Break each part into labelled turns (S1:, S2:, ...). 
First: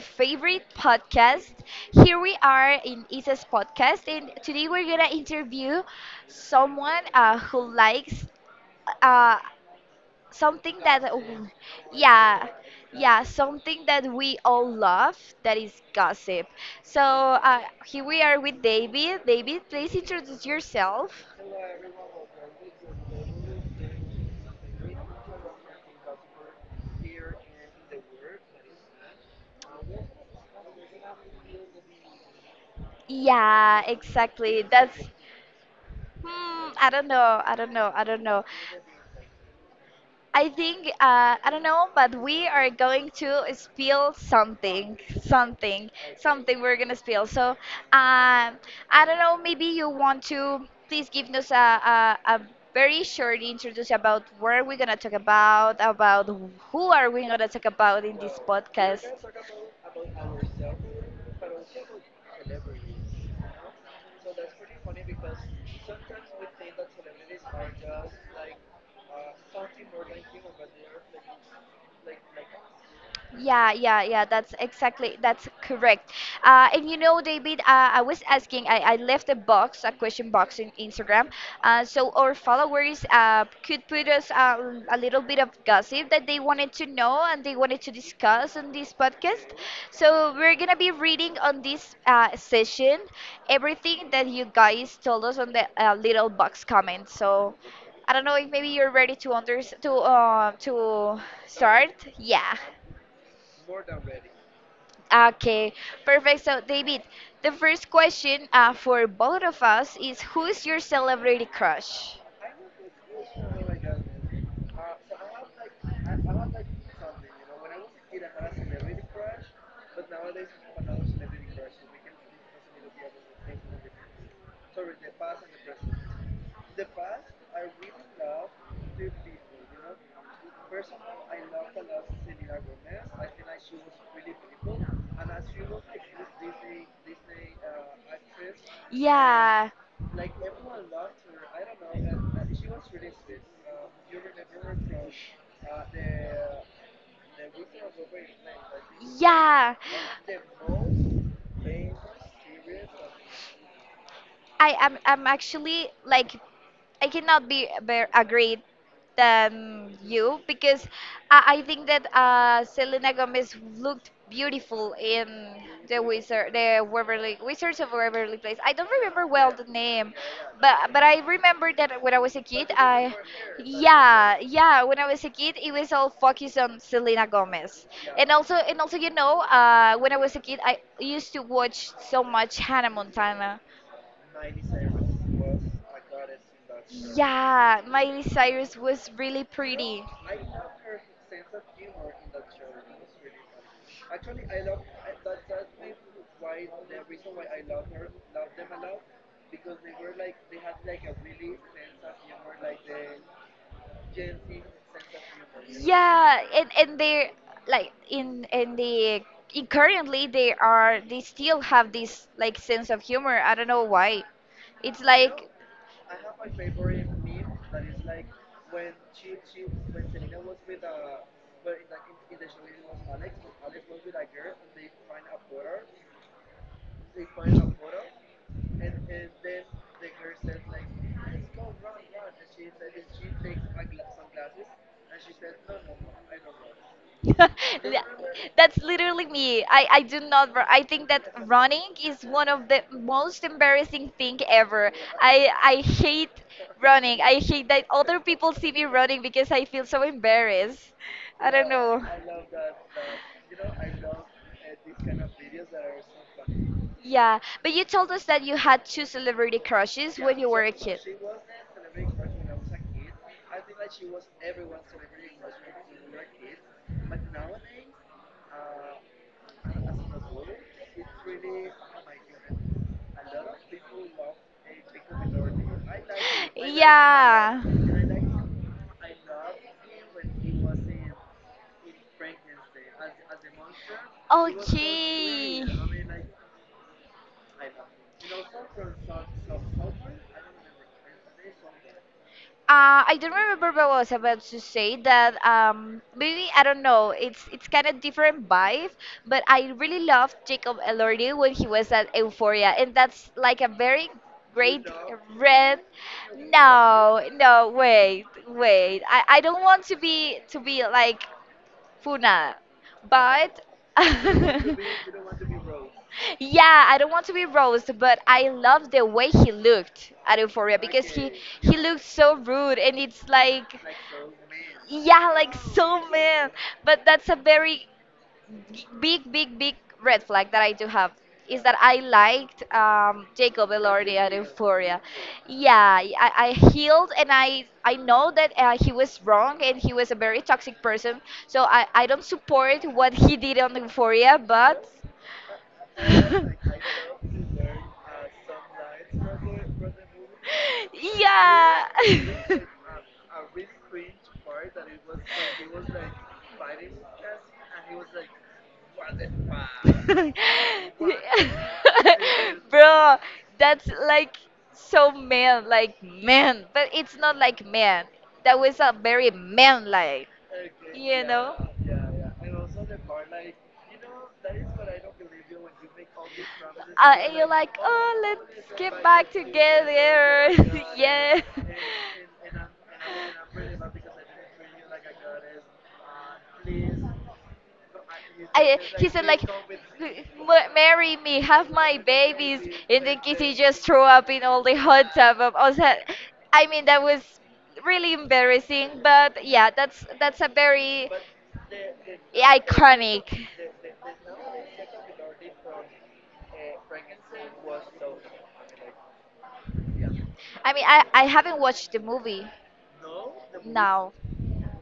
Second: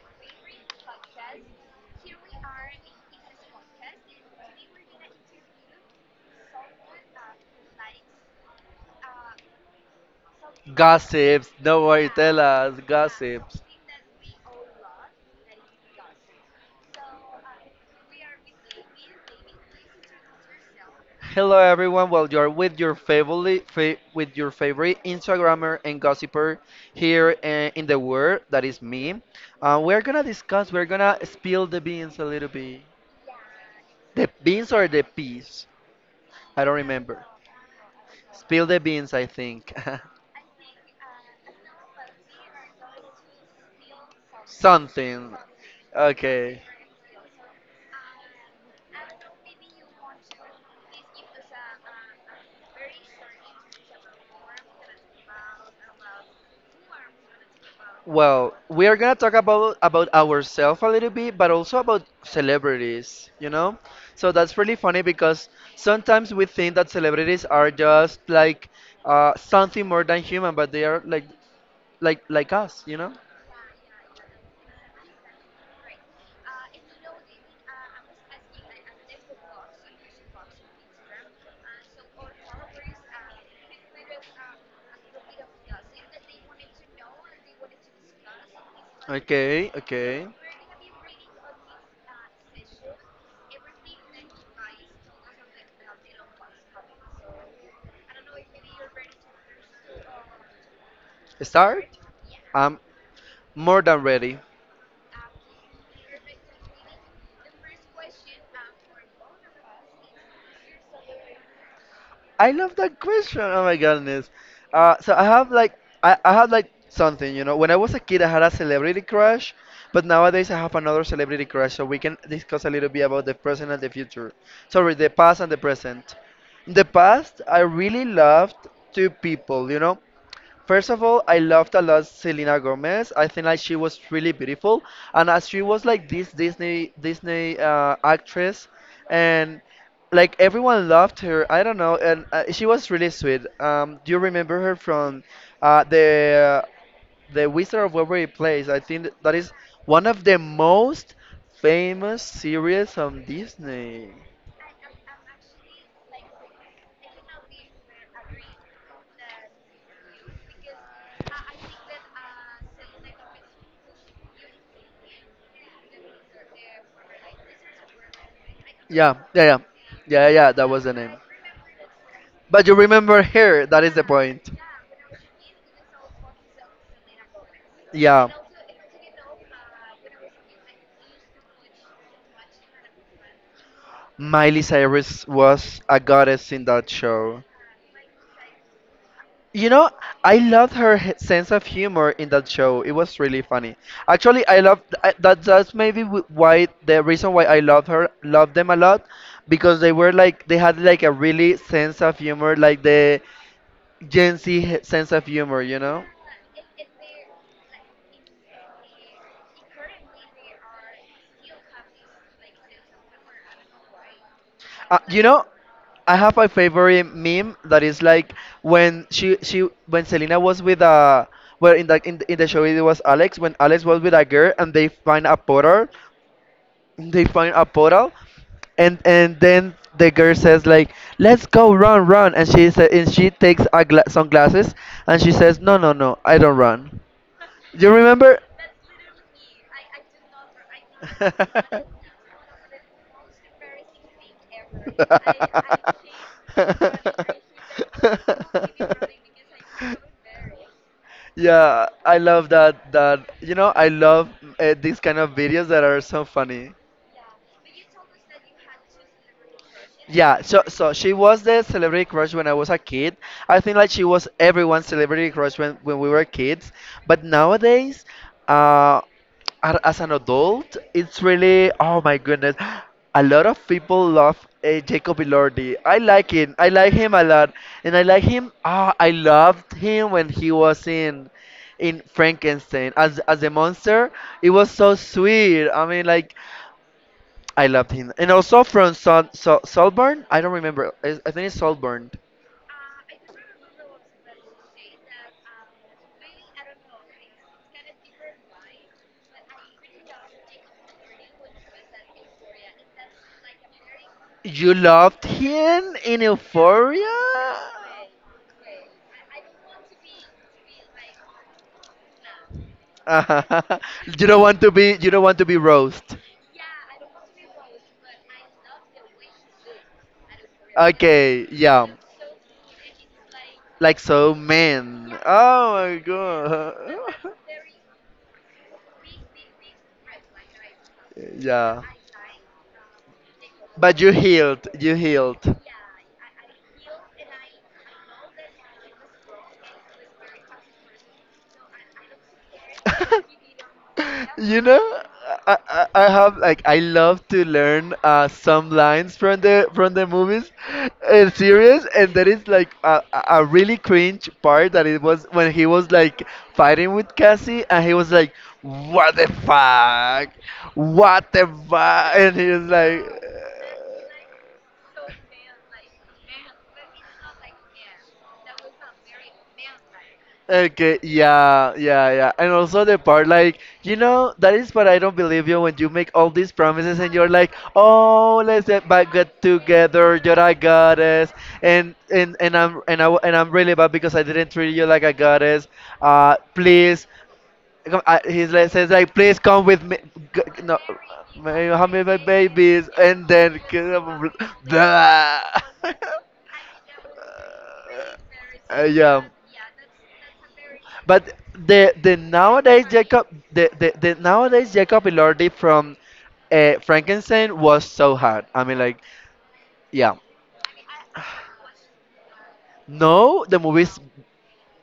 S1: favorite podcasts. Here we are in Isa's podcast, and today we're gonna interview someone who likes uh, something that,
S2: Gossips. Don't worry, tell
S1: yeah,
S2: us.
S1: yeah,
S2: Gossips.
S1: something that we all love that is gossip. So here we are with David. David, please introduce yourself.
S2: Hello everyone. Well, you're with your favorite with your favorite Instagrammer and gossiper here in the world. That is me. We're gonna discuss. We're gonna spill the beans a little bit.
S1: Yeah,
S2: The
S1: exactly.
S2: beans or the peas? I don't
S1: I don't
S2: remember.
S1: know, I don't know.
S2: Spill the beans, I think.
S1: I think I don't know, but we are going to spill
S2: Something.
S1: something, something.
S2: Okay.
S1: We're gonna spill. So I don't know. Maybe you want to please give us a very short introduction about where we're gonna talk about who are we gonna talk about in this
S2: Well, we are
S1: podcast.
S2: gonna talk about ourselves a little bit, but also about celebrities, you know? So that's really funny because sometimes we think that celebrities are just like something more than human, but they are like like us, you know?
S1: Yeah, that's exactly, that's correct. And you know, David, I was asking, I left a box, a question box in Instagram, so our followers could put us a little bit of gossip that they wanted to know and they wanted to discuss on this podcast.
S2: Okay, okay.
S1: So we're gonna be reading on this session everything that you guys told us on the little box comment. So I don't know if maybe you're ready to under to
S2: Start?
S1: start. Yeah.
S2: I'm more than ready.
S1: Okay, perfect. So, David, the first question for both of us is who's your celebrity crush?
S2: I love that question. Oh my goodness. So I have like I had like something, you know. When I was a kid, I had a celebrity crush, but nowadays I have another celebrity crush. So we can discuss a little bit about the present and the future. Sorry, the past and the present. In the past, I really loved two people, you know. First of all, I loved a lot Selena Gomez. I think like she was really beautiful, and as she was like this Disney actress, and
S1: Yeah,
S2: like everyone loved her. I don't know, and she was really sweet. Do you remember her from the Wizard of Waverly Place? I think that is
S1: yeah.
S2: one of the most famous series on Disney.
S1: I'm actually like I cannot be bear, agreed than you because I think that Selena Gomez looked beautiful in the Waverly Wizards of Waverly Place. I don't
S2: Yeah,
S1: remember
S2: yeah,
S1: well
S2: yeah,
S1: the name,
S2: yeah. That was
S1: but
S2: the name.
S1: I remember that when I was a
S2: But
S1: kid,
S2: you
S1: I
S2: remember her. That is the
S1: yeah
S2: point.
S1: yeah when I was a kid, it was all focused on Selena Gomez,
S2: Yeah.
S1: and also you know when I was a kid, I used to watch so much Hannah Montana.
S2: Miley Cyrus was a goddess in that show.
S1: Yeah, Miley Cyrus was really
S2: You know,
S1: pretty.
S2: I loved her sense of humor in that show. It was really funny. Actually, I love that. That's maybe why the reason why I love her, love them a lot, because they were like they had like a really sense of humor, like the Gen Z sense
S1: Yeah,
S2: of humor. You know?
S1: and they like in currently they are they still have this like sense of humor. I don't know why.
S2: Uh,
S1: It's
S2: you know,
S1: like
S2: I have my favorite meme that is like when she when Selena was with well in the in the show it was Alex when Alex was with a girl and they find a portal and then the girl says like let's go run and she said and she takes a sunglasses and she says no no I don't run you
S1: Li-
S2: remember?
S1: That's literally me. I do not. Ru- I think that running is one of the most embarrassing thing ever. I hate running. I hate that other people see me running because I feel so embarrassed. I don't
S2: Yeah,
S1: know.
S2: I love that you know, I love these kind of videos that are so funny.
S1: Yeah, but you told us that you had two celebrity crushes when
S2: Yeah,
S1: you
S2: so
S1: were a
S2: so
S1: kid.
S2: she was the celebrity crush when I was a kid. I think like she was everyone's celebrity crush when we were kids. But nowadays, uh, as an adult, it's really oh my goodness, a lot of people love Jacob Elordi. I like him. I like him a lot,
S1: Yeah.
S2: and I like him. Ah, I loved him when he was in Frankenstein as the monster. It was so
S1: Okay.
S2: sweet. I mean, like I loved him. And also from Solburn, I don't remember. I think it's Solburn.
S1: I don't remember what I was about to say that maybe I don't know it's kind of different vibe but I really loved Jacob Elordi when he was at Euphoria and that's like a very
S2: You
S1: great
S2: loved
S1: red
S2: him in Euphoria?
S1: no no wait wait I don't want to be like for But
S2: You don't want to be roast.
S1: yeah, I don't want to be roast, but I love the way he looked at Euphoria because
S2: Okay,
S1: he
S2: yeah.
S1: looked so rude and it's like
S2: Like so man.
S1: yeah, like
S2: Oh my
S1: so man. But that's
S2: god.
S1: a very big red flag that I do have is that
S2: Yeah.
S1: I liked Jacob
S2: But you
S1: Elordi at
S2: healed. You
S1: Euphoria.
S2: healed.
S1: Yeah, I healed and I know that he was wrong and he was a very toxic person. So I don't support what he did on Euphoria,
S2: You know,
S1: but.
S2: I I have like I love to learn some lines from the movies and series, and that is
S1: Yeah.
S2: like a a really cringe part that it was when he was like fighting with Cassie, and he was like, "What the fuck? What the fuck?" And he was like.
S1: Bro, that's like so man, like man, but it's not like man. That was a very man like,
S2: Okay, yeah. And also the part like, you know, that is what I don't believe you when you make all these promises and you're
S1: uh,
S2: like,
S1: like, oh, oh,
S2: oh, let's get back
S1: let's
S2: get
S1: together.
S2: together, you're a
S1: Oh
S2: goddess, and I'm and I'm really bad because I didn't treat you like a goddess. Please, I, he like,
S1: I,
S2: says
S1: he
S2: like,
S1: said
S2: please
S1: like,
S2: come with me.
S1: "M-
S2: No,
S1: marry me,
S2: may
S1: have
S2: you have
S1: my
S2: me my
S1: babies,
S2: babies,
S1: and then
S2: and
S1: Kitty
S2: then.
S1: just threw up in all the hot
S2: Blah.
S1: tub of us. I mean, that was really embarrassing,
S2: Yeah.
S1: but yeah, that's a very
S2: But
S1: iconic.
S2: the nowadays Jacob Elordi from Frankenstein was so hard. I mean like yeah.
S1: I mean, I haven't watched the movie
S2: No, the movie's
S1: now.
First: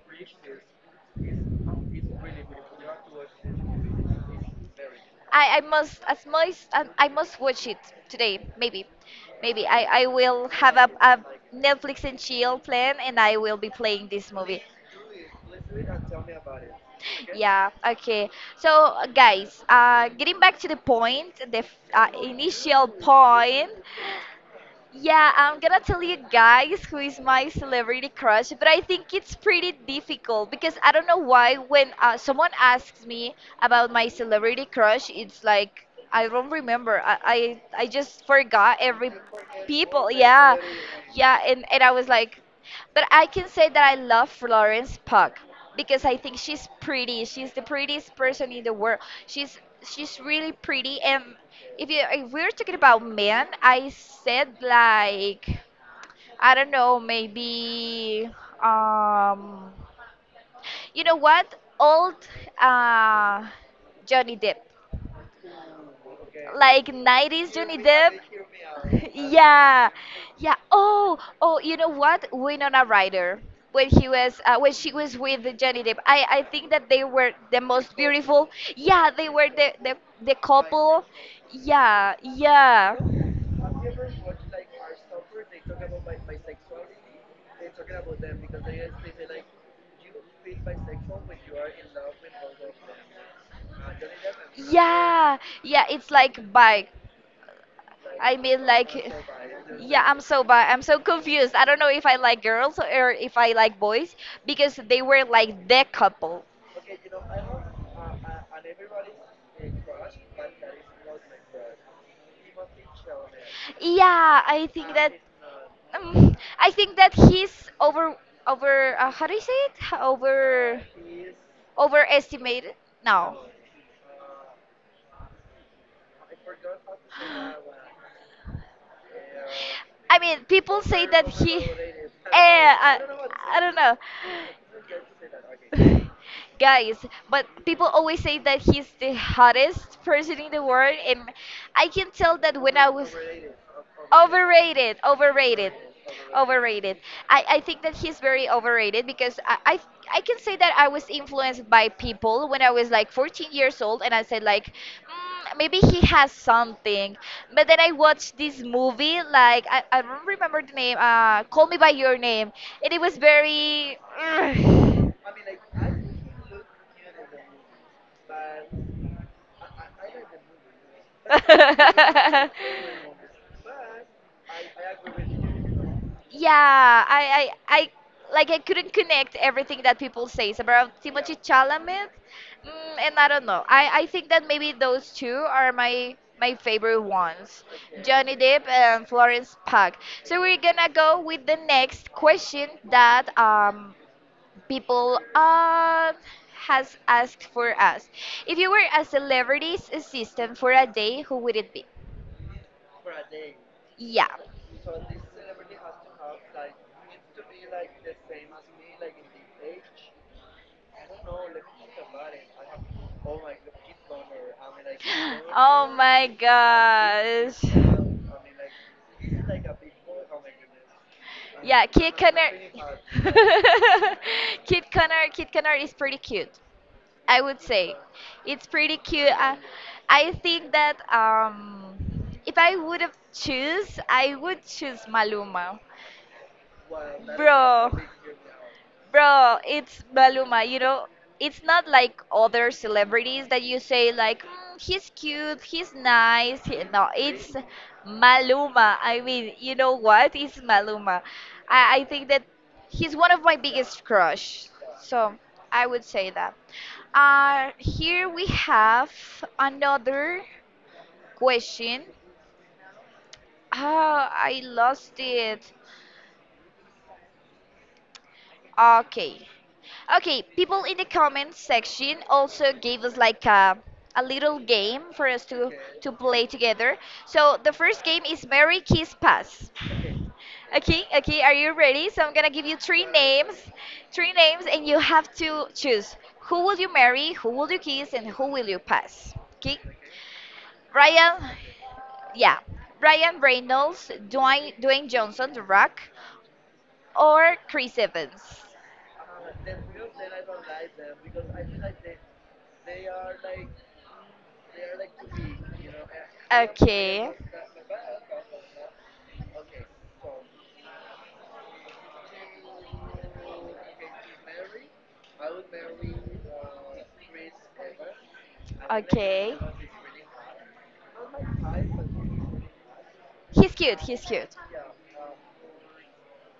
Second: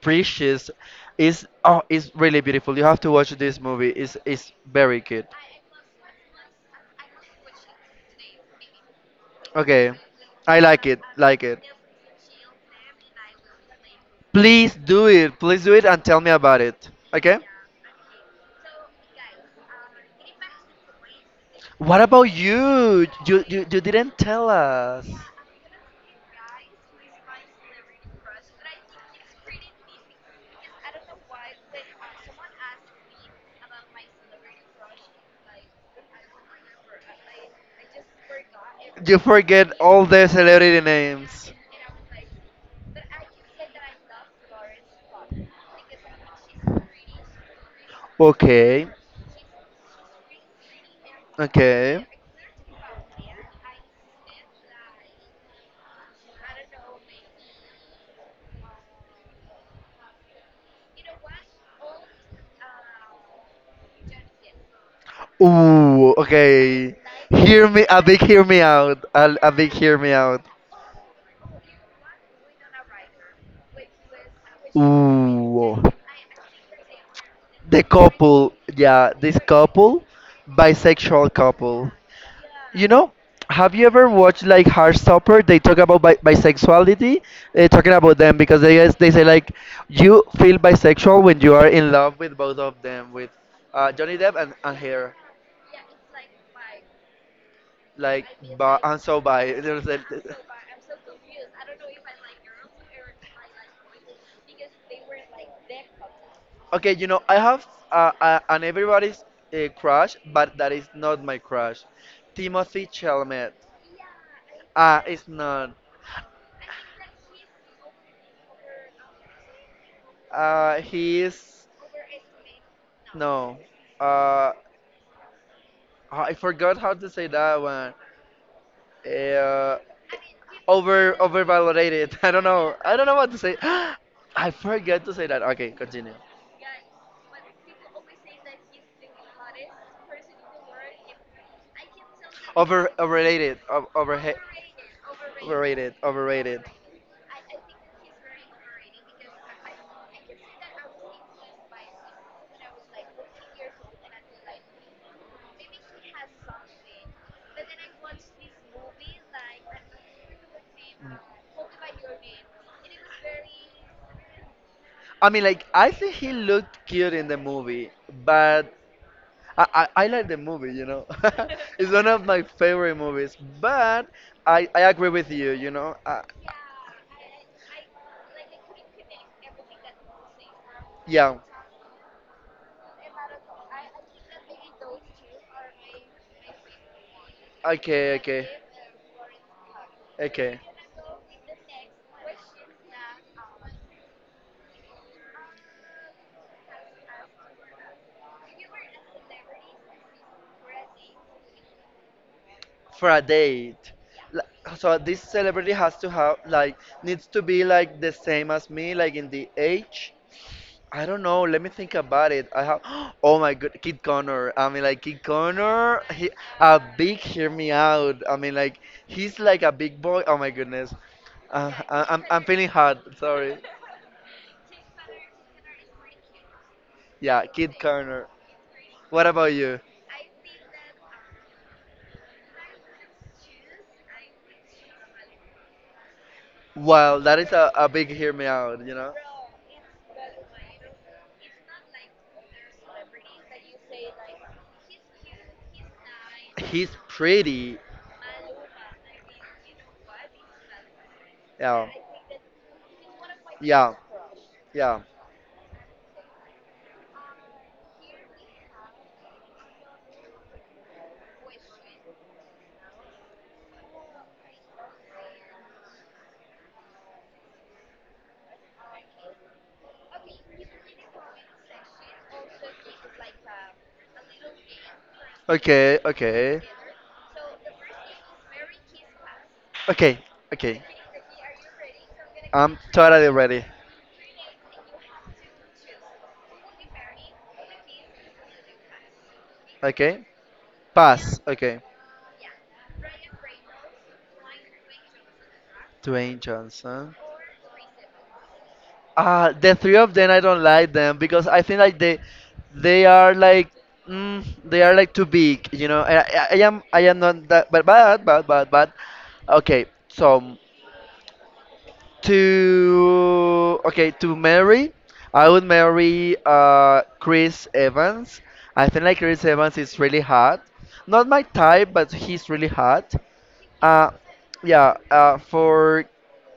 S2: precious. Is oh it's really beautiful. You have to watch this movie. It's very good.
S1: I must as much I must watch it today. Maybe
S2: Okay.
S1: I will
S2: I
S1: have
S2: like it.
S1: a
S2: Like it.
S1: Netflix and chill plan, and I will be playing this movie.
S2: Please do it. Please do it and tell me about it. Okay?
S1: Yeah. Okay. So guys, getting back to the point,
S2: What about
S1: initial
S2: you? You, you,
S1: point.
S2: you didn't tell us.
S1: Yeah, I'm gonna tell you guys who is my celebrity crush, but I think it's pretty difficult because I don't know why when someone asks me about my celebrity crush, it's like I don't remember. I just forgot every
S2: You forget all
S1: people.
S2: the
S1: Yeah,
S2: celebrity
S1: yeah,
S2: names.
S1: and I was like, but I can say that I love Florence Puck because I think she's pretty. She's the prettiest person in the
S2: Okay,
S1: world. She's really pretty and
S2: okay.
S1: if we're talking about men, I said like I don't know, maybe um, you know what? Old uh, Johnny Depp,
S2: Ooh,
S1: like
S2: okay.
S1: '90s
S2: Hear
S1: Johnny
S2: me, a
S1: Depp.
S2: big hear me out. A big
S1: Yeah,
S2: hear me out.
S1: yeah. Oh, oh. You know what? Winona Ryder when she was with
S2: Ooh.
S1: Johnny Depp. I think that they were the
S2: The
S1: most beautiful.
S2: couple,
S1: Yeah,
S2: yeah,
S1: they
S2: this
S1: were the
S2: couple,
S1: the couple.
S2: bisexual couple.
S1: Yeah,
S2: You
S1: yeah.
S2: know, have you ever watched like Heartstopper? They talk about bisexuality, talking about them because they guys they say like you feel bisexual when you are in love with both of them, with Johnny Depp and, her,
S1: Yeah, yeah, it's like bike.
S2: like,
S1: I mean,
S2: but
S1: like,
S2: I'm so bi. There's
S1: yeah, I'm so bad. I'm so confused. I don't know if I like girls or if I like boys because they were like the couple.
S2: Okay, you know, I have an everybody's crush, but that is not my crush. Timothy Chalamet.
S1: Yeah, I think
S2: Ah,
S1: that.
S2: it's not.
S1: I think that he's over. How do you say it? Over
S2: He is
S1: overestimated. No.
S2: no. Uh, I forgot how to say that one. Uh,
S1: I mean, people say
S2: over
S1: that he.
S2: overvalorated.
S1: Eh,
S2: I don't know. I don't know what to say.
S1: I don't know.
S2: I forget to say that. Okay, continue.
S1: Guys, but people always say that he's the hottest person in the world, and I can tell that when I
S2: Over
S1: was
S2: overrated. Over, overhe
S1: overrated, overrated,
S2: overrated. Overrated.
S1: overrated. I think that he's very overrated because I can say that I was influenced by people when I was like 14 years old, and I said like, mm, maybe he has something. But then I watched this movie, like I don't remember the name. Call Me by Your Name, and it was very.
S2: I mean, like I think he looked cute in the movie, but I I like the movie. You know, it's one of my
S1: Ugh.
S2: favorite movies. But I agree with you. You know,
S1: Yeah, I like I couldn't connect everything that people says about yeah. Timothy
S2: yeah.
S1: Chalamet, mm, and I don't know. I think that maybe those two are my favorite ones, okay.
S2: Okay,
S1: Johnny
S2: okay,
S1: Depp and Florence Pugh. So we're
S2: okay.
S1: gonna go with the next question that people has asked for us. If you were a celebrity's assistant for a day, who would it be?
S2: For a date.
S1: Yeah.
S2: Like, so this celebrity has to have like needs to be like the same as me, like in the age. I don't know. Let me think about it. I have. Oh my god, Kid Connor. I mean, like Kid
S1: Oh
S2: Connor.
S1: my
S2: He a big. Hear
S1: gosh.
S2: me out. I mean, like he's like a big boy. Oh my goodness. Uh,
S1: Yeah,
S2: I,
S1: Kid
S2: I'm I'm feeling hot.
S1: Connor.
S2: Sorry.
S1: Kid Connor is pretty cute. I
S2: Yeah,
S1: would
S2: Kid
S1: say
S2: Connor.
S1: it's pretty
S2: What
S1: cute.
S2: about you?
S1: I think that if I would have choose, I would choose Maluma.
S2: Well, that is a
S1: Bro,
S2: big hear me out, you know?
S1: bro, it's Maluma. You know, it's not like other celebrities that you say like "Mm, he's cute, he's nice. He-"
S2: He's
S1: No, it's
S2: pretty.
S1: Maluma. I mean, you know what? It's Maluma.
S2: Yeah.
S1: I think that he's one of my
S2: Yeah.
S1: biggest crush.
S2: Yeah.
S1: So I would say that. Here we have another question. Ah, I lost it. Okay. Okay, people in the comment section also gave us like a little game for us
S2: Okay,
S1: to play
S2: okay.
S1: together. So the first game is Mary Kiss Pass.
S2: Okay, okay.
S1: Okay, okay, are you ready? So I'm gonna give you
S2: I'm totally ready.
S1: three names, and you have to choose who will you marry, who will you kiss, and who will you pass. Okay,
S2: Okay. Pass.
S1: Ryan,
S2: Okay.
S1: yeah, Ryan Reynolds, Dwayne Johnson, The Rock,
S2: Dwayne Johnson.
S1: or Chris Evans.
S2: The three of them, I don't like them because I think like they are like, mm, they are like too big, you know. I am, I am
S1: Okay,
S2: not that, but but, okay. So to okay to marry, I would marry Chris Evans. I think like Chris
S1: okay.
S2: Evans is really hot. Not my type, but he's really hot.
S1: He's cute.
S2: Uh,
S1: He's cute.
S2: yeah, for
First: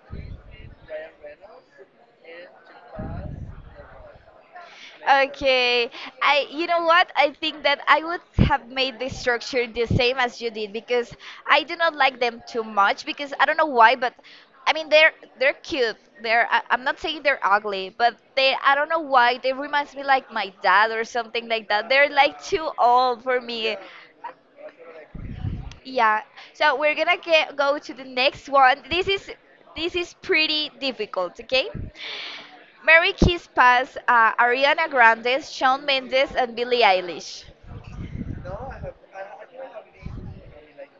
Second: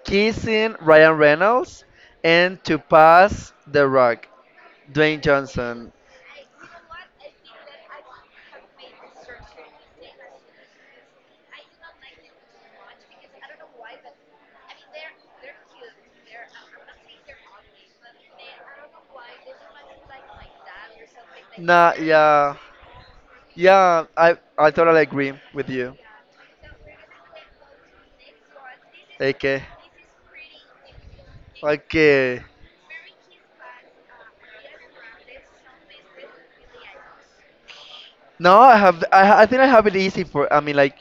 S2: kissing Ryan Reynolds and to pass the rock, Dwayne
S1: Okay.
S2: Johnson.
S1: I You know what? I think that I would have made the structure the same as you did because I do not like them too much because I don't know why, but I mean they're cute. They're I, I'm not saying they're ugly, but they I don't know why they reminds me like my dad or something like that.
S2: Nah,
S1: They're like
S2: yeah,
S1: too old for me.
S2: yeah, I totally agree with you.
S1: Yeah. So we're gonna go to the next one.
S2: Okay.
S1: This is pretty difficult, okay?
S2: Okay.
S1: Mary Kiss Pass, Ariana Grande, Shawn Mendes, and Billie Eilish.
S2: No, I have. I think I have it easy for. I mean, like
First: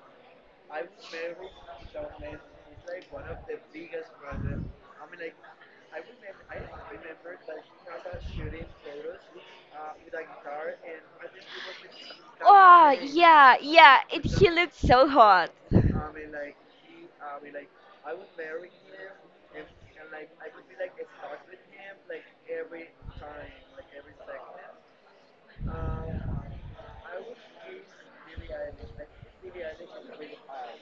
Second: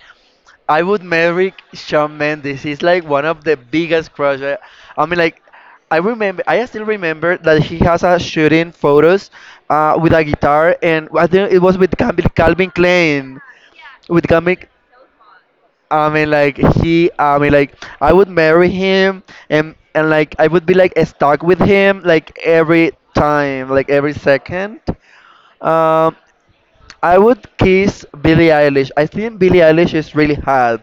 S2: I would marry Shawn Mendes. He's like one of the biggest crush. I mean, like I remember. I still remember that he has a shooting photos, with a guitar, and I think it was with Calvin
S1: Oh
S2: Klein.
S1: yeah, yeah. It
S2: With
S1: he
S2: Calvin,
S1: looked so hot.
S2: I mean, like he. I mean, like I would marry him, and like I would be like stuck with him, like every time, like every second. Um, I would kiss Billie Eilish. I think Billie Eilish is really hot.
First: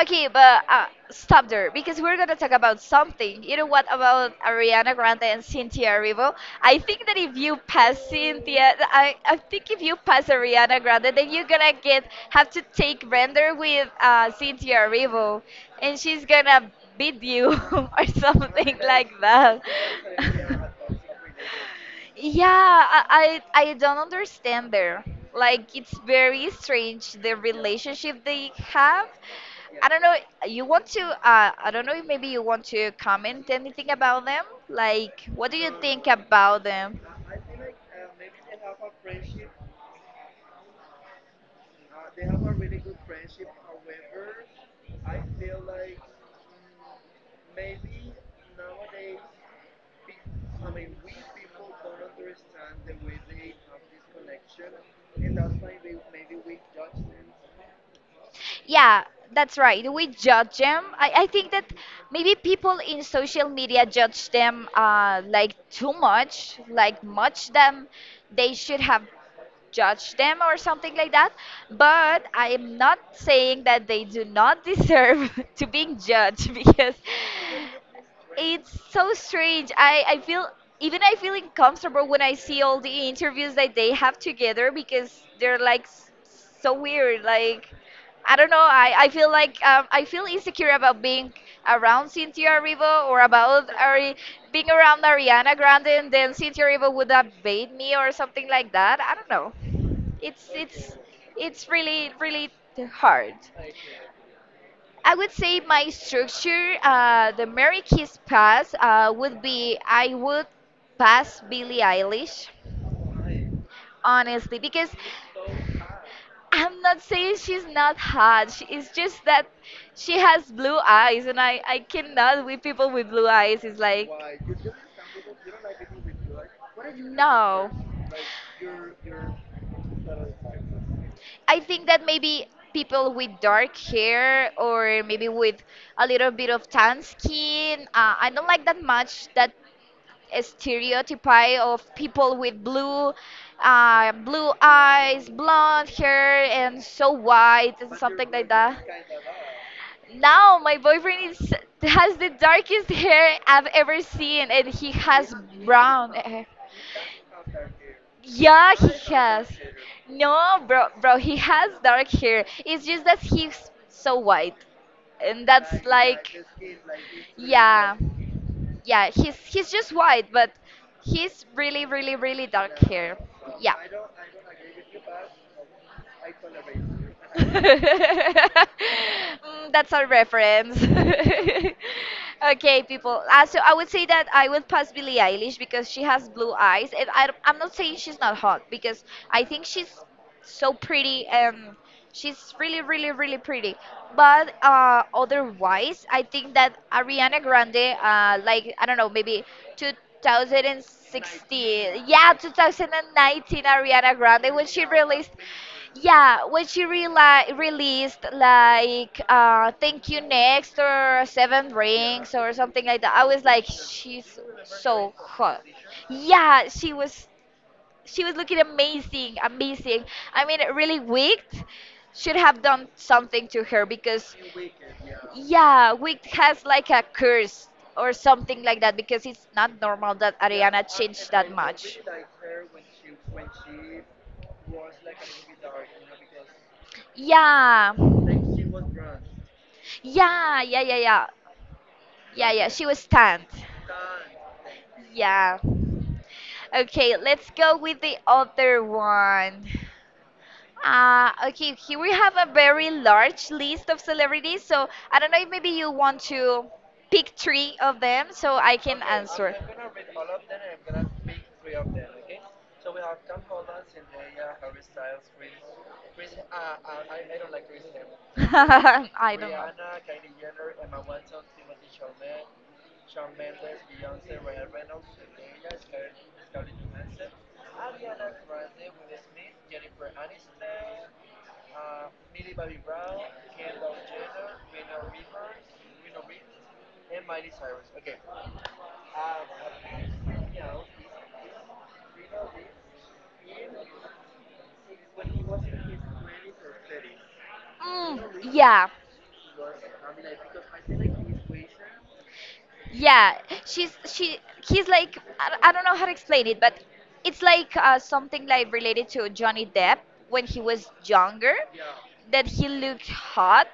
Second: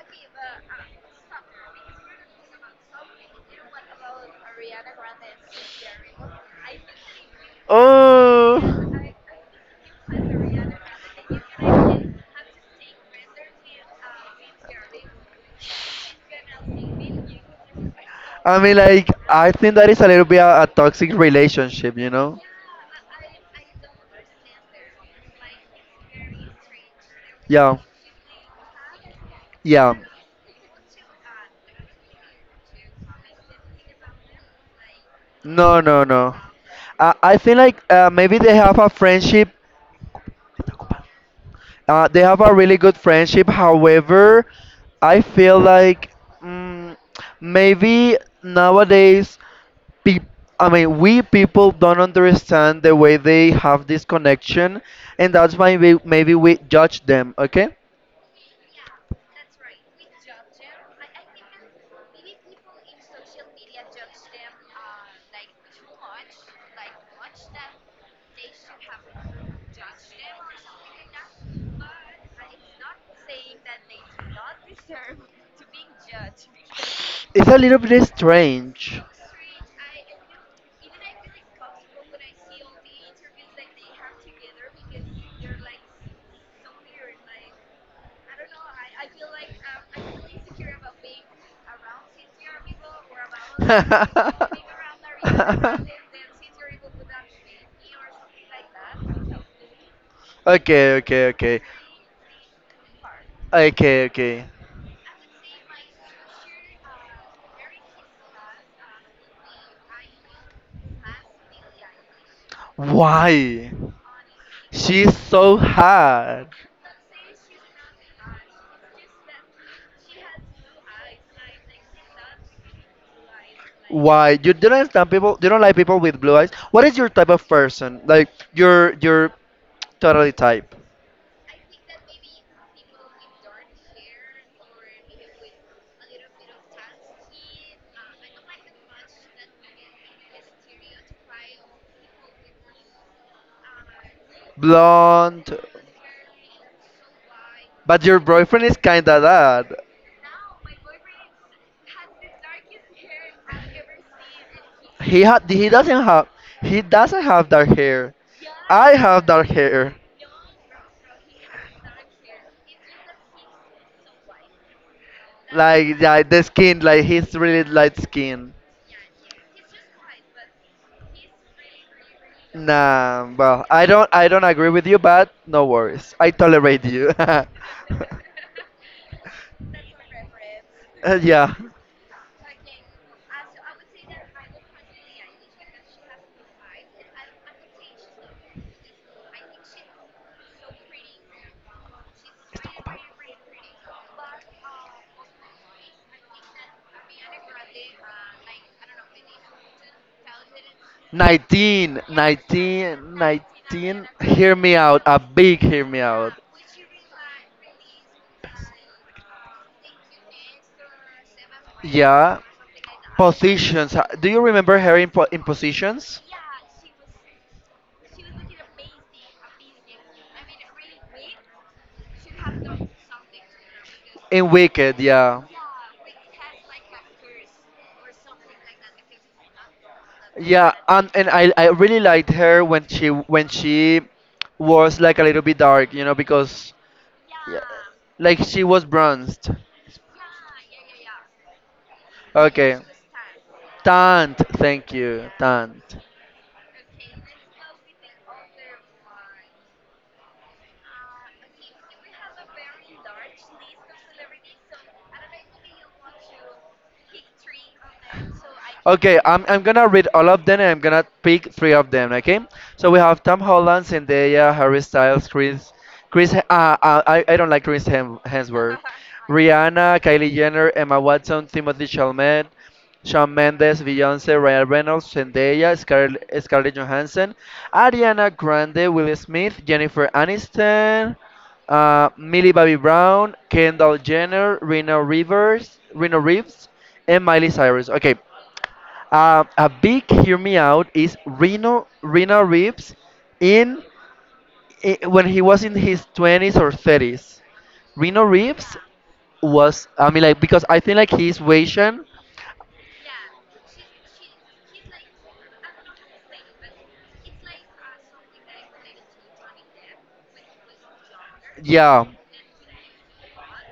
S1: Okay, but stop there because we're gonna talk about something. You know what about Ariana Grande and Cynthia Erivo? I think that if you pass Cynthia,
S2: Oh.
S1: I think if you pass Ariana Grande, then you're gonna get have to take render with Cynthia Erivo, and she's gonna beat you or
S2: I
S1: something
S2: mean,
S1: like
S2: like, I
S1: that.
S2: think that is a little bit a toxic relationship, you know?
S1: Yeah, I don't understand there. Like it's very strange the
S2: Yeah,
S1: relationship they have. I
S2: yeah.
S1: don't know. You want to? I don't know if maybe you want to comment anything about them. Like, what do you
S2: No,
S1: think
S2: no, no.
S1: about them?
S2: I think, like, maybe they have a friendship. They have a really good friendship. However, I feel like mm, maybe nowadays, peop I mean, we people don't understand the way they have this connection, and that's why maybe we judge them. Okay,
S1: Yeah, that's right. We judge them. I think that maybe people in social media judge them like too much, like much them. They should have judged them or something like that. But I am not saying that they do not deserve to being judged because
S2: it's a little bit
S1: it's
S2: strange.
S1: so strange. I feel even I feel uncomfortable when I see all the interviews that they have together because they're like s- so weird. Like I don't know. I feel like I feel insecure about being around Cynthia Erivo or about being around Ariana Grande and then Cynthia Erivo would debate me or something like that. I don't know. It's
S2: Okay,
S1: it's
S2: okay, okay.
S1: it's really hard.
S2: Okay, okay.
S1: I would say my structure, the Mary Kiss pass would be I would pass Billie Eilish,
S2: Why?
S1: honestly, because
S2: She's so hard?
S1: I'm not saying she's not hot. It's just that she has blue eyes, and I cannot with people with blue eyes. It's like,
S2: Why? You don't understand people. You don't like people with blue eyes. What is your type of
S1: no.
S2: person? Like your totally type.
S1: I think that maybe people with dark hair or maybe with a little bit of tan skin, I don't like that much that stereotype of people with blue eyes,
S2: Blonde.
S1: blonde hair, and so white and
S2: But your
S1: something like
S2: boyfriend
S1: that.
S2: is kinda that.
S1: Now my boyfriend is, has the darkest hair I've ever seen, and he has
S2: He doesn't
S1: brown
S2: have
S1: hair.
S2: dark hair.
S1: Yeah,
S2: I
S1: he
S2: have
S1: has.
S2: dark hair.
S1: No, bro, he has dark hair. It's just that he's so white, and that's
S2: Like yeah,
S1: like,
S2: the skin, like he's really
S1: yeah,
S2: light skin.
S1: yeah, he's just white, but he's really, really, really dark hair.
S2: Nah, well,
S1: Yeah.
S2: I don't agree with you, but no worries. I tolerate you.
S1: That's our reference.
S2: Yeah.
S1: Okay, people. So I would say that I would pass Billie Eilish because she has blue eyes, and I'm not saying she's not hot because I think she's so pretty and she's really, really, really pretty. But otherwise, I think that Ariana Grande, like I don't know, maybe 2016,
S2: 19,
S1: yeah,
S2: 19,
S1: 2019
S2: 19.
S1: Ariana Grande
S2: Hear
S1: when
S2: me
S1: she
S2: out. A
S1: released.
S2: big hear me out.
S1: Yeah, when she reali released like "Thank You Next" or Seven Rings
S2: Yeah.
S1: or something like that, I was like,
S2: Positions.
S1: she's
S2: Do you remember her in,
S1: so
S2: in
S1: hot.
S2: positions?
S1: Yeah, she was looking amazing, amazing. I mean, really wicked should have done something to her because
S2: In Wicked, yeah.
S1: yeah, wicked has like a curse or something like that because it's not normal that
S2: Yeah,
S1: Ariana
S2: and
S1: changed that
S2: I
S1: much.
S2: really liked her when she was like a little bit dark, you know, because yeah,
S1: Yeah.
S2: like she was bronzed.
S1: Yeah, yeah, yeah, yeah. Yeah, yeah,
S2: Okay.
S1: she was stunned.
S2: Tant, thank you,
S1: Yeah.
S2: tant.
S1: Okay, let's go with the other one. Okay, here we have a very large list of celebrities, so I don't know if maybe you want to pick three of them so I can
S2: Okay,
S1: answer.
S2: I'm gonna read all of them and I'm gonna pick three of them, okay? So we have Tom Holland, Zendaya, Harry Styles, Chris, I don't like Hemsworth,
S1: I don't know.
S2: Rihanna, Kylie Jenner, Emma Watson, Timothy Chalamet, Shawn Mendes, Beyonce, Ryan Reynolds, Zendaya, Scarlett Johansson, Ariana Grande, Will Smith, Jennifer Aniston, Millie Bobby Brown, Kendall Jenner, Reno Rivers, Reno Reeves, and Miley Cyrus. Okay, a big hear me out is Reno Reeves in, I when he was in his 20s or 30s.
S1: Mm,
S2: Reno Reeves
S1: yeah,
S2: was, I mean, because I think like he's Asian.
S1: yeah, she's she he's like I don't know how to explain it, but it's like something like related to Johnny Depp when he was younger
S2: Yeah,
S1: that he looked hot,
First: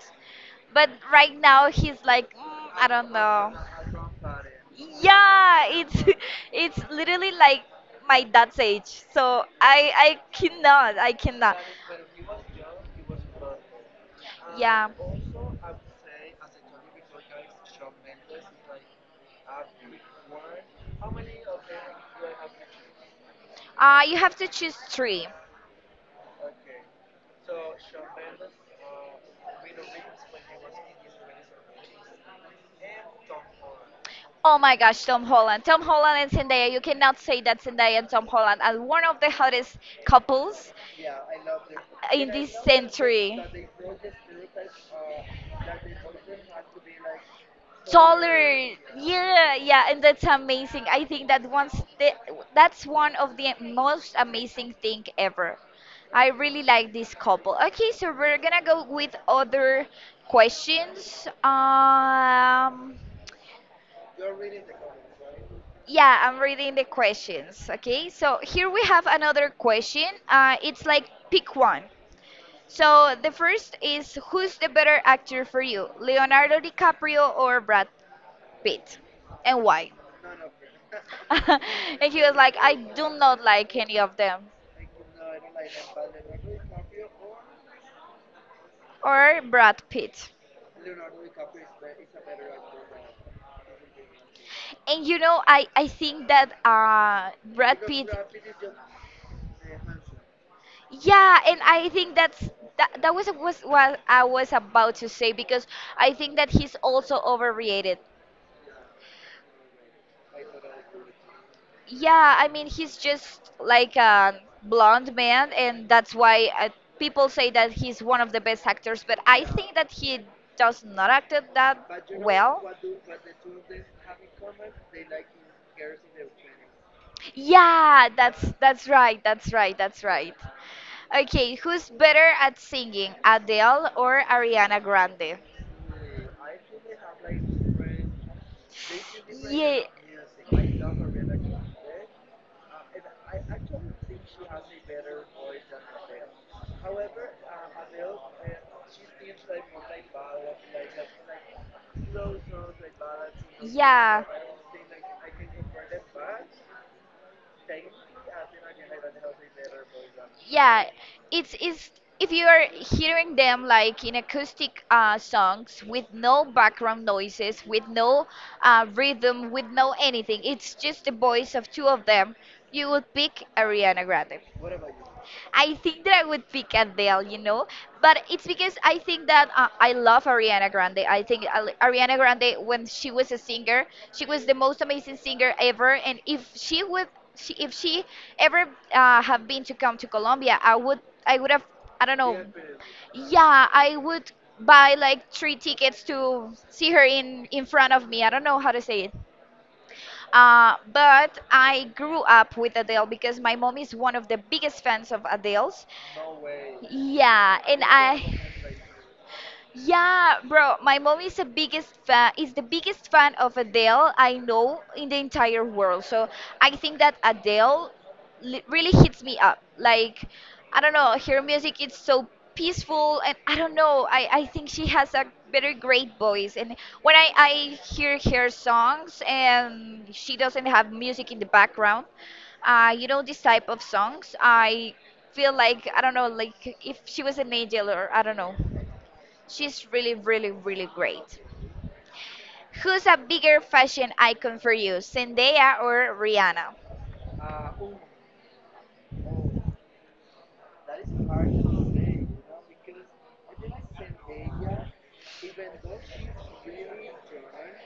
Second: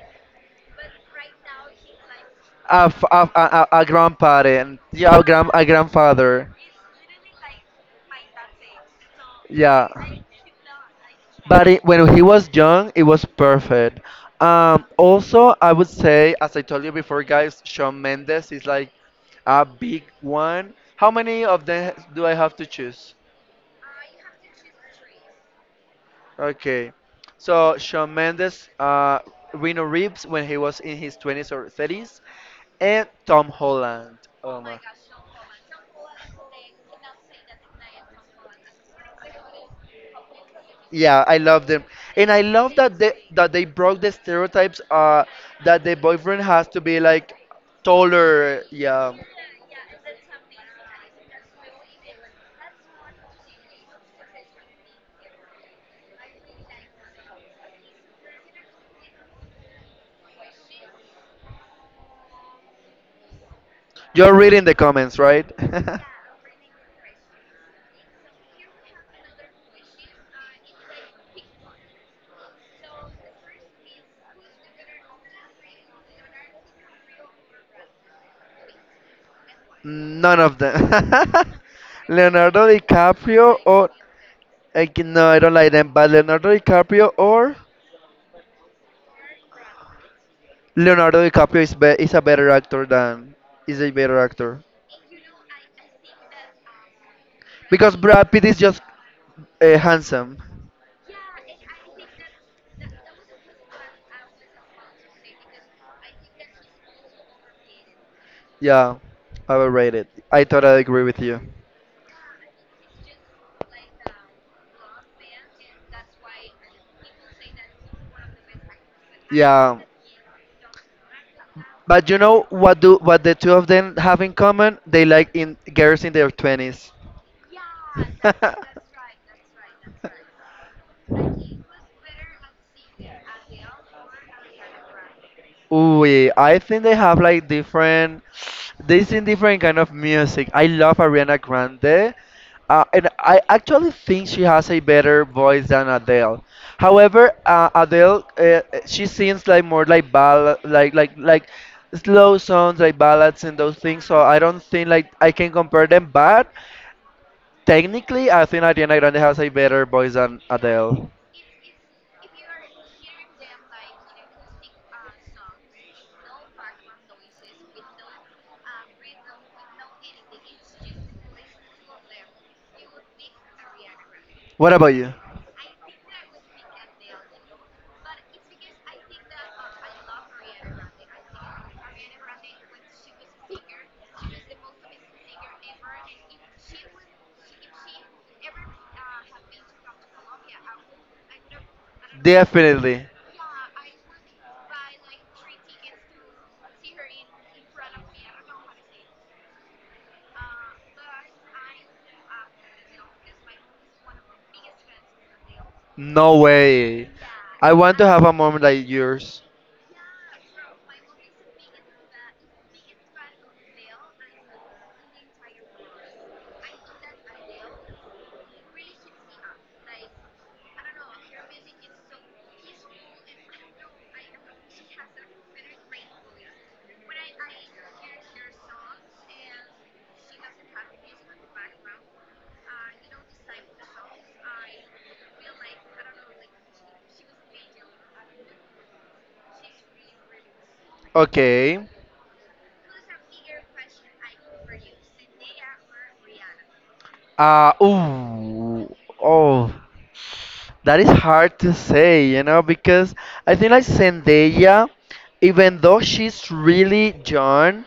S1: but right now he's like
S2: a,
S1: I
S2: f-
S1: don't
S2: a,
S1: know.
S2: a, a a grandparent, yeah, a
S1: Yeah, it's
S2: grandfather.
S1: it's literally like my dad's age. So
S2: Yeah.
S1: I cannot, I cannot.
S2: But when he was young, it was perfect.
S1: Yeah.
S2: Also, I would say, as I told you before, guys, Shawn Mendes is like a big one. How many of them do I have to choose?
S1: You have to choose three.
S2: Okay. So, Shawn Mendes, Reno Reeves when he was in his 20s or 30s, and Tom Holland.
S1: Oh
S2: Oh
S1: my
S2: my.
S1: gosh, Tom Holland. Tom Holland and Zendaya. You cannot say that Zendaya and Tom Holland are one of the hottest couples
S2: Yeah, I love them,
S1: in
S2: and I
S1: this
S2: love that they
S1: century.
S2: that they broke the stereotypes. That the boyfriend has to be like taller.
S1: Taller,
S2: Yeah,
S1: yeah, yeah, and that's amazing. I think that that's one of the most amazing thing ever. I really like this couple. Okay, so we're gonna go with other questions.
S2: you're reading the comments, right?
S1: Yeah, I'm reading the questions. Okay, so here we have another question. It's like pick one. So the first is, who's the better actor for you, Leonardo DiCaprio or Brad Pitt, and why?
S2: None of them.
S1: And he was like,
S2: Leonardo
S1: I do not
S2: DiCaprio
S1: like
S2: or
S1: any of them.
S2: no, I don't like them. But Leonardo DiCaprio or
S1: Or Brad Pitt.
S2: Leonardo DiCaprio is a better actor than is a better actor
S1: And you know, I think that Brad
S2: because
S1: Pitt,
S2: Brad Pitt is just handsome.
S1: yeah, and I think that's that was what I was about to say because I think that he's also overrated.
S2: Yeah, overrated. I totally agree with you.
S1: Yeah, I mean he's just like a blonde man, and that's why people say that he's one of the best actors. But I think
S2: Yeah,
S1: that he does not act that
S2: but you know
S1: well.
S2: what do what the two of them have in common? They like in girls in their twenties.
S1: Yeah, that's right. That's right. That's right. Okay, who's better at singing, Adele or Ariana Grande?
S2: Ooh, I think they have like different, they sing different kind
S1: Yeah.
S2: of music. I love Ariana Grande, and I actually think she has a better voice than Adele. However, Adele, she sings like more like ballad, like slow songs, like ballads and those things. So
S1: Yeah.
S2: I don't think like I can compare them. But technically, I think Ariana Grande has a better voice than
S1: Yeah,
S2: Adele.
S1: it's if you are hearing them like in acoustic songs with no background noises, with no rhythm, with no anything, it's just the voice of two of them, you would pick Ariana Grande.
S2: What about you?
S1: I think that I would pick Adele, you know, but it's because I think that I love Ariana Grande. I think Ariana Grande, when she was a singer, she was the most amazing singer ever. And if she would, she, if she ever have been to come to Colombia, I would have, I don't know,
S2: Definitely.
S1: yeah, I would buy like 3 tickets to see her in front of me. I don't know how to say it. But I grew up with Adele because my mom is one of the biggest fans of Adele's.
S2: No way.
S1: Yeah,
S2: I
S1: and
S2: want to have a
S1: I.
S2: moment like yours.
S1: Yeah, bro, my mom is the biggest fan, is the biggest fan of Adele I know in the entire world. So I think that Adele really hits me up. Like I don't know, her music is so peaceful and I don't know, I think she has a very great voice and when I hear her songs and she doesn't have music in the background, you know this type of songs, I feel like I don't know, like if she was an angel or I don't know. She's really, really, really great.
S2: Okay.
S1: Who's a bigger fashion icon for you, Zendaya or Rihanna?
S2: Ooh. Oh. That is hard to say, you know, because I think like Zendaya, even though she's really young,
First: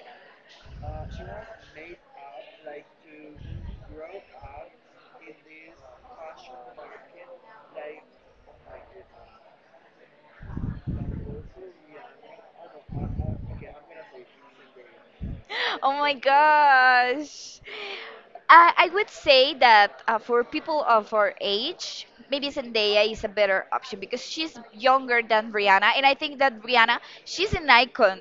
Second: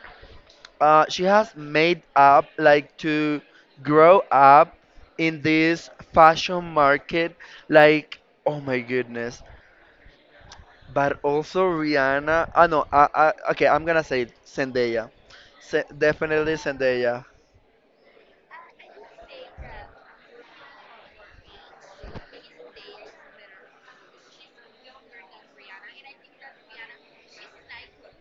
S2: she has made up like to grow up in this fashion market, like, oh my goodness. But also Rihanna, I know, I, okay, I'm gonna say it, Zendaya.
S1: Oh my
S2: Definitely Zendaya.
S1: gosh. I would say that for people of our age, maybe Zendaya is a better option because she's younger than Rihanna. And I think that Rihanna, she's an icon.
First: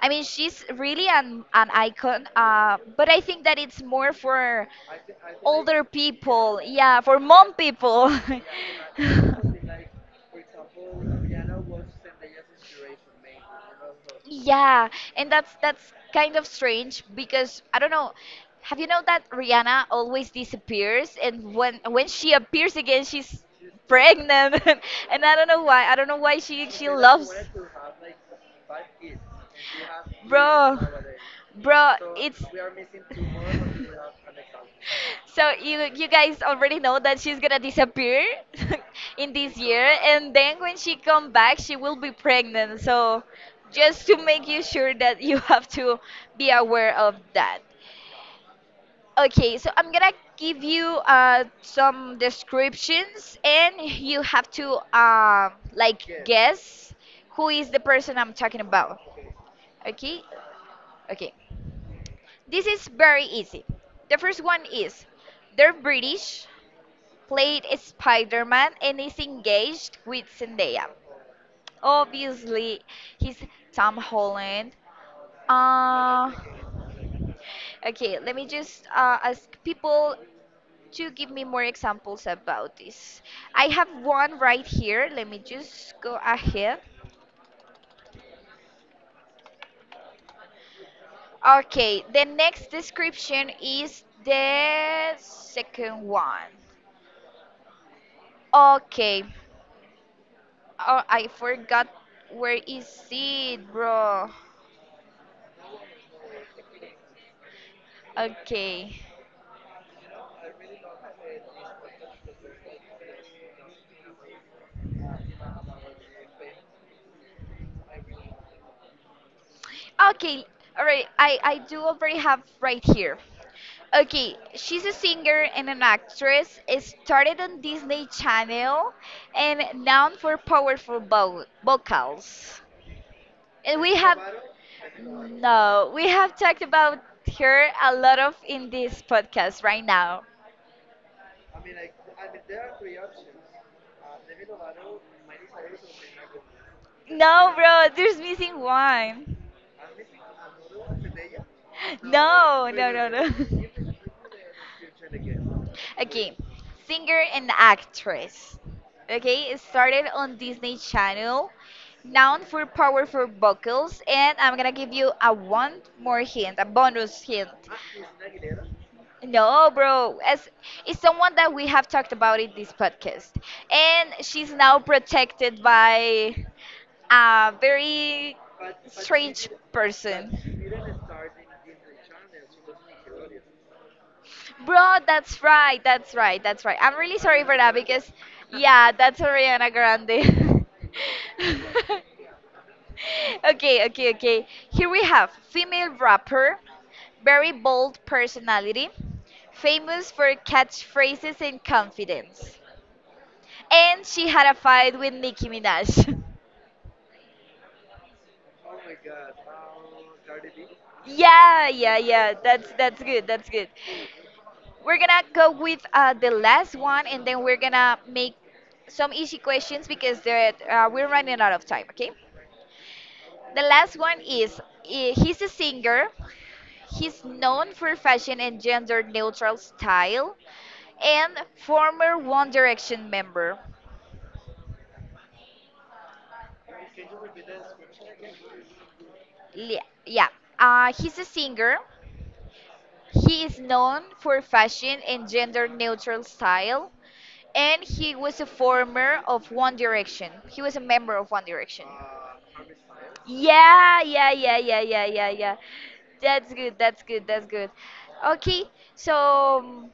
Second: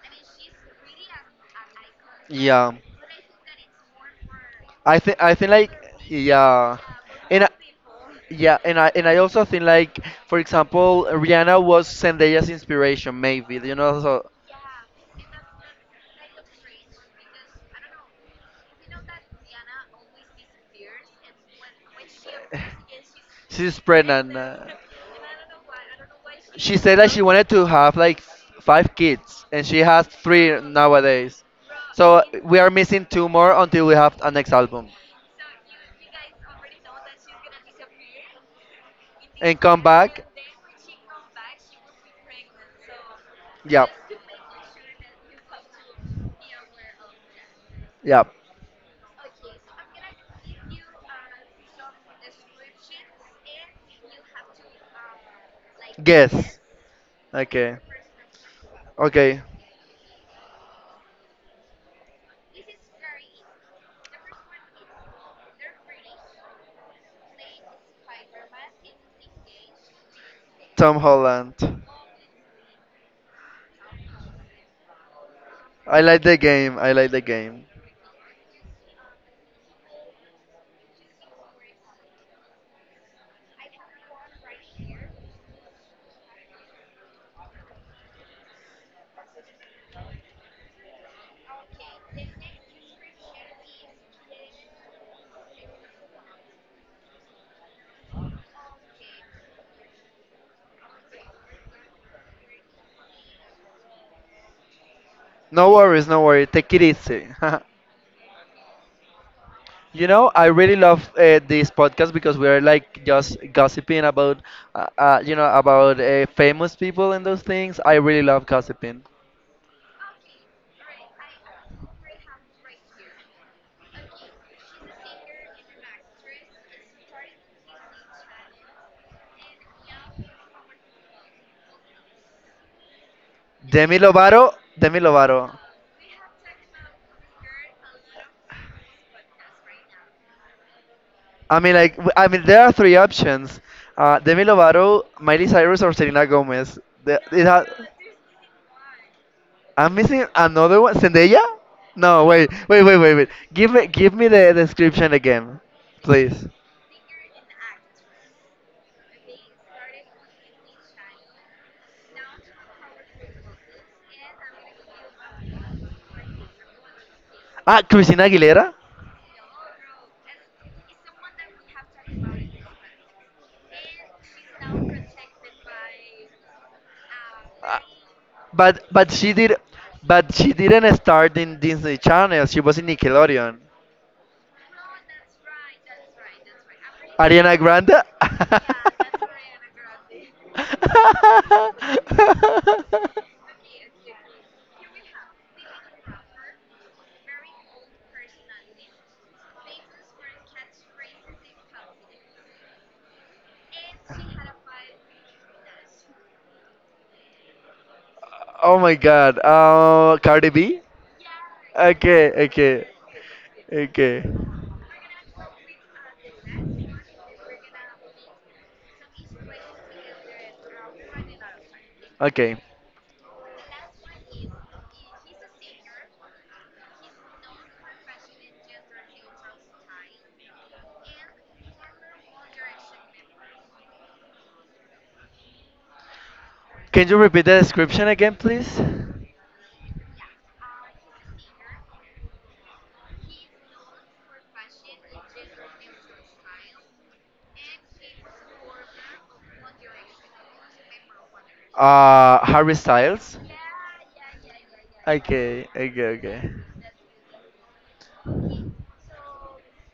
S1: I mean, she's really an icon.
S2: Yeah,
S1: But I think that it's more for
S2: I think like,
S1: older people.
S2: yeah,
S1: Yeah, for
S2: and I-
S1: mom people.
S2: yeah, and I also think like, for example, Rihanna was Zendaya's inspiration, maybe. You know, so
S1: Yeah, and that's kind of strange because I don't know. Have you know that Rihanna always disappears and when she appears again she's
S2: she's pregnant.
S1: pregnant and I don't know why. I don't know why she
S2: She
S1: she
S2: said that she
S1: loves.
S2: wanted to have like five kids, and she has three
S1: Bro.
S2: nowadays.
S1: Bro,
S2: So
S1: it's
S2: we are missing two more until we have our next album.
S1: so you guys already know that she's gonna disappear in this
S2: And come
S1: year,
S2: back.
S1: and then when she come back, she will be pregnant. So
S2: Yeah,
S1: just to make you sure that you have to be aware of that.
S2: yeah.
S1: Okay, so I'm gonna give you some descriptions, and you have to like guess
S2: Guess.
S1: guess who is
S2: Okay,
S1: the person I'm talking about.
S2: okay.
S1: Okay, okay. This is very easy. The first one is they're British, played Spider-Man and is engaged with Zendaya.
S2: Tom Holland.
S1: Obviously, he's Tom Holland.
S2: I like
S1: Uh,
S2: the game. I like the game.
S1: okay, let me just ask people to give me more examples about this. I have one right here. Let me just go ahead. Okay, the next description is the second one. Okay. Oh, I forgot where is it, bro.
S2: No worries, no worries. Take it easy.
S1: Okay.
S2: You know, I really love this podcast because we are like just gossiping about, you know, about famous people and those things. I really love gossiping.
S1: Okay, all right. I do already have right here. Okay, she's a singer and an actress. It started on Disney Channel and known for powerful vo vocals. And we
S2: Demi
S1: have
S2: Lovato, Demi Lovato.
S1: no, we have talked about her a lot of in this podcast right now.
S2: I mean, like, I mean, there are three options: Demi Lovato, Miley Cyrus, or Selena Gomez. The, it
S1: No,
S2: has,
S1: bro, there's missing one.
S2: I'm missing another one. Zendaya? No, wait,
S1: No,
S2: wait,
S1: no,
S2: wait,
S1: no,
S2: wait,
S1: no.
S2: wait. Give me the description again,
S1: Okay,
S2: please.
S1: singer and actress. Okay, it started on Disney Channel. Known for powerful vocals, and I'm gonna give you a one more hint, a bonus hint.
S2: Ah, Christina Aguilera.
S1: No, bro, as it's someone that we have talked about in this podcast, and she's now protected by a
S2: Uh,
S1: very
S2: but but she
S1: strange
S2: did, but
S1: person.
S2: she didn't start in Disney Channel. She was in Nickelodeon.
S1: Bro, that's right, that's right, that's right. I'm really sorry for
S2: Ariana
S1: that
S2: Grande.
S1: because, yeah, that's Ariana Grande. Okay, okay, okay. Here we have female rapper, very bold personality, famous for catchphrases and confidence. And she had a fight with Nicki Minaj.
S2: Oh my God. Cardi B.
S1: Yeah, yeah,
S2: Okay,
S1: yeah.
S2: okay,
S1: That's good. That's good.
S2: okay,
S1: We're gonna go with the last one, and then we're gonna make some easy questions because we're running out of time. Okay.
S2: okay.
S1: The last one is he's a singer. He's known for fashion and gender-neutral style, and former One Direction member.
S2: Can you repeat the description again, please?
S1: Yeah, he's a singer. He is known for fashion and gender-neutral style, and he was a former of One Direction. He was a member of One Direction.
S2: Harry Styles.
S1: Yeah, yeah, yeah, yeah, yeah, yeah, yeah.
S2: Okay, okay, okay.
S1: That's good. That's good. That's good. Okay, so um,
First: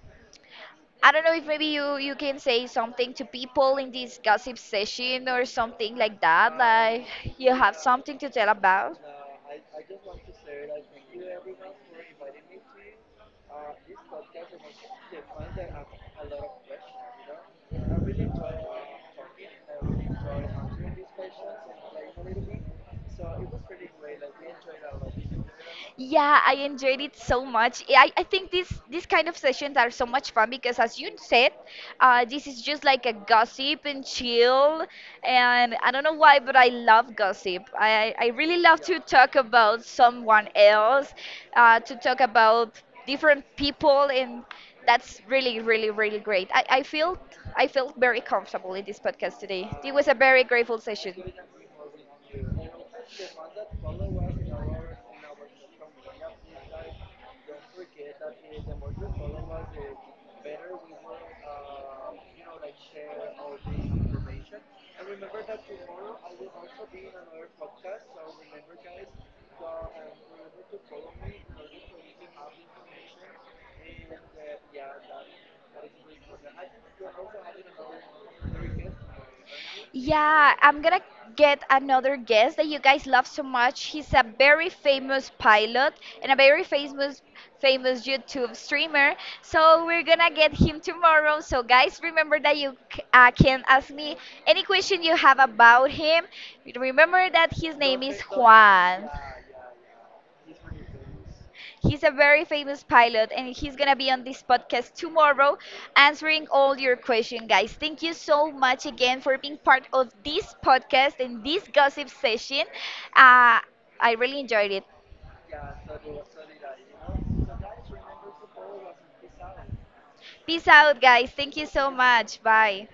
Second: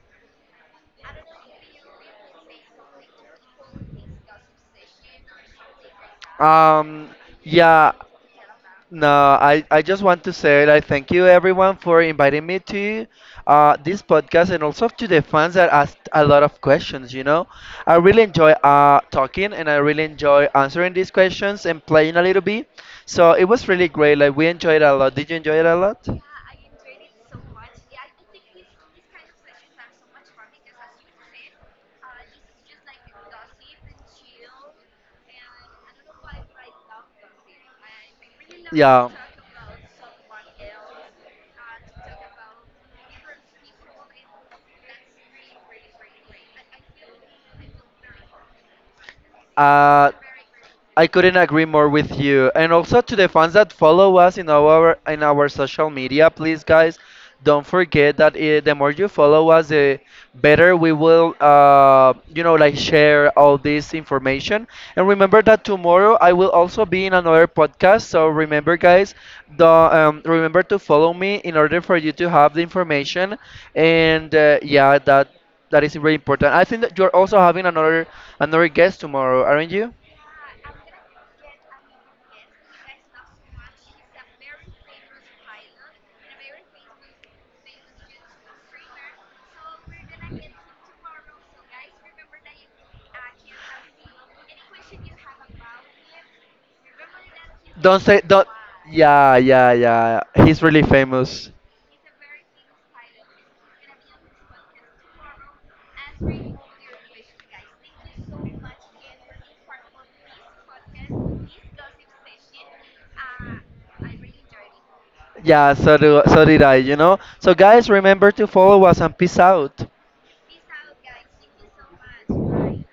S1: I don't know if maybe you you can say something to people in this gossip session or something like that. Like
S2: Um,
S1: you have
S2: yeah,
S1: something to tell about.
S2: no, I just want to say like thank you everyone for inviting me to this podcast and also to the fans that asked a lot of questions, you know. I really enjoy talking and I really enjoy answering these questions and playing a little bit. So it was really great. Like we enjoyed it a lot. Did you enjoy it a lot?
S1: Yeah, I enjoyed it so much. Yeah, I think these kind of sessions are so much fun because, as you said, this is just like a gossip and chill. And I don't know why, but I love gossip. I really love to talk about someone else, to talk about different people, and that's really, really, really great. I feel I felt very comfortable in this podcast today. It was a very grateful
S2: I
S1: session.
S2: couldn't agree more with you. And also to the fans that follow us in our social media, please guys, don't forget that the more you follow us, the better we will, you know, like share all this information. And remember that tomorrow I will also be in another podcast. So remember, guys, the remember to follow me in order for you to have the information. And yeah, that is very important. I think that you're also having another guest tomorrow, aren't you?
S1: Yeah, I'm gonna get another guest that you guys love so much. He's a very famous pilot and a very famous YouTube streamer. So we're gonna get him tomorrow. So guys, remember that can ask me any question you have about him. Remember that his
S2: Don't
S1: name is
S2: say don't.
S1: Juan.
S2: Yeah, yeah, yeah. He's really famous.
S1: He's a very famous pilot, and he's gonna be on this podcast tomorrow answering all your questions, guys. Thank you so much again for being part of this podcast and this gossip session. Uh, I really enjoyed it.
S2: Yeah, so did I. You know. So guys, remember to follow us and peace out.
S1: Peace out, guys. Thank you so much. Bye.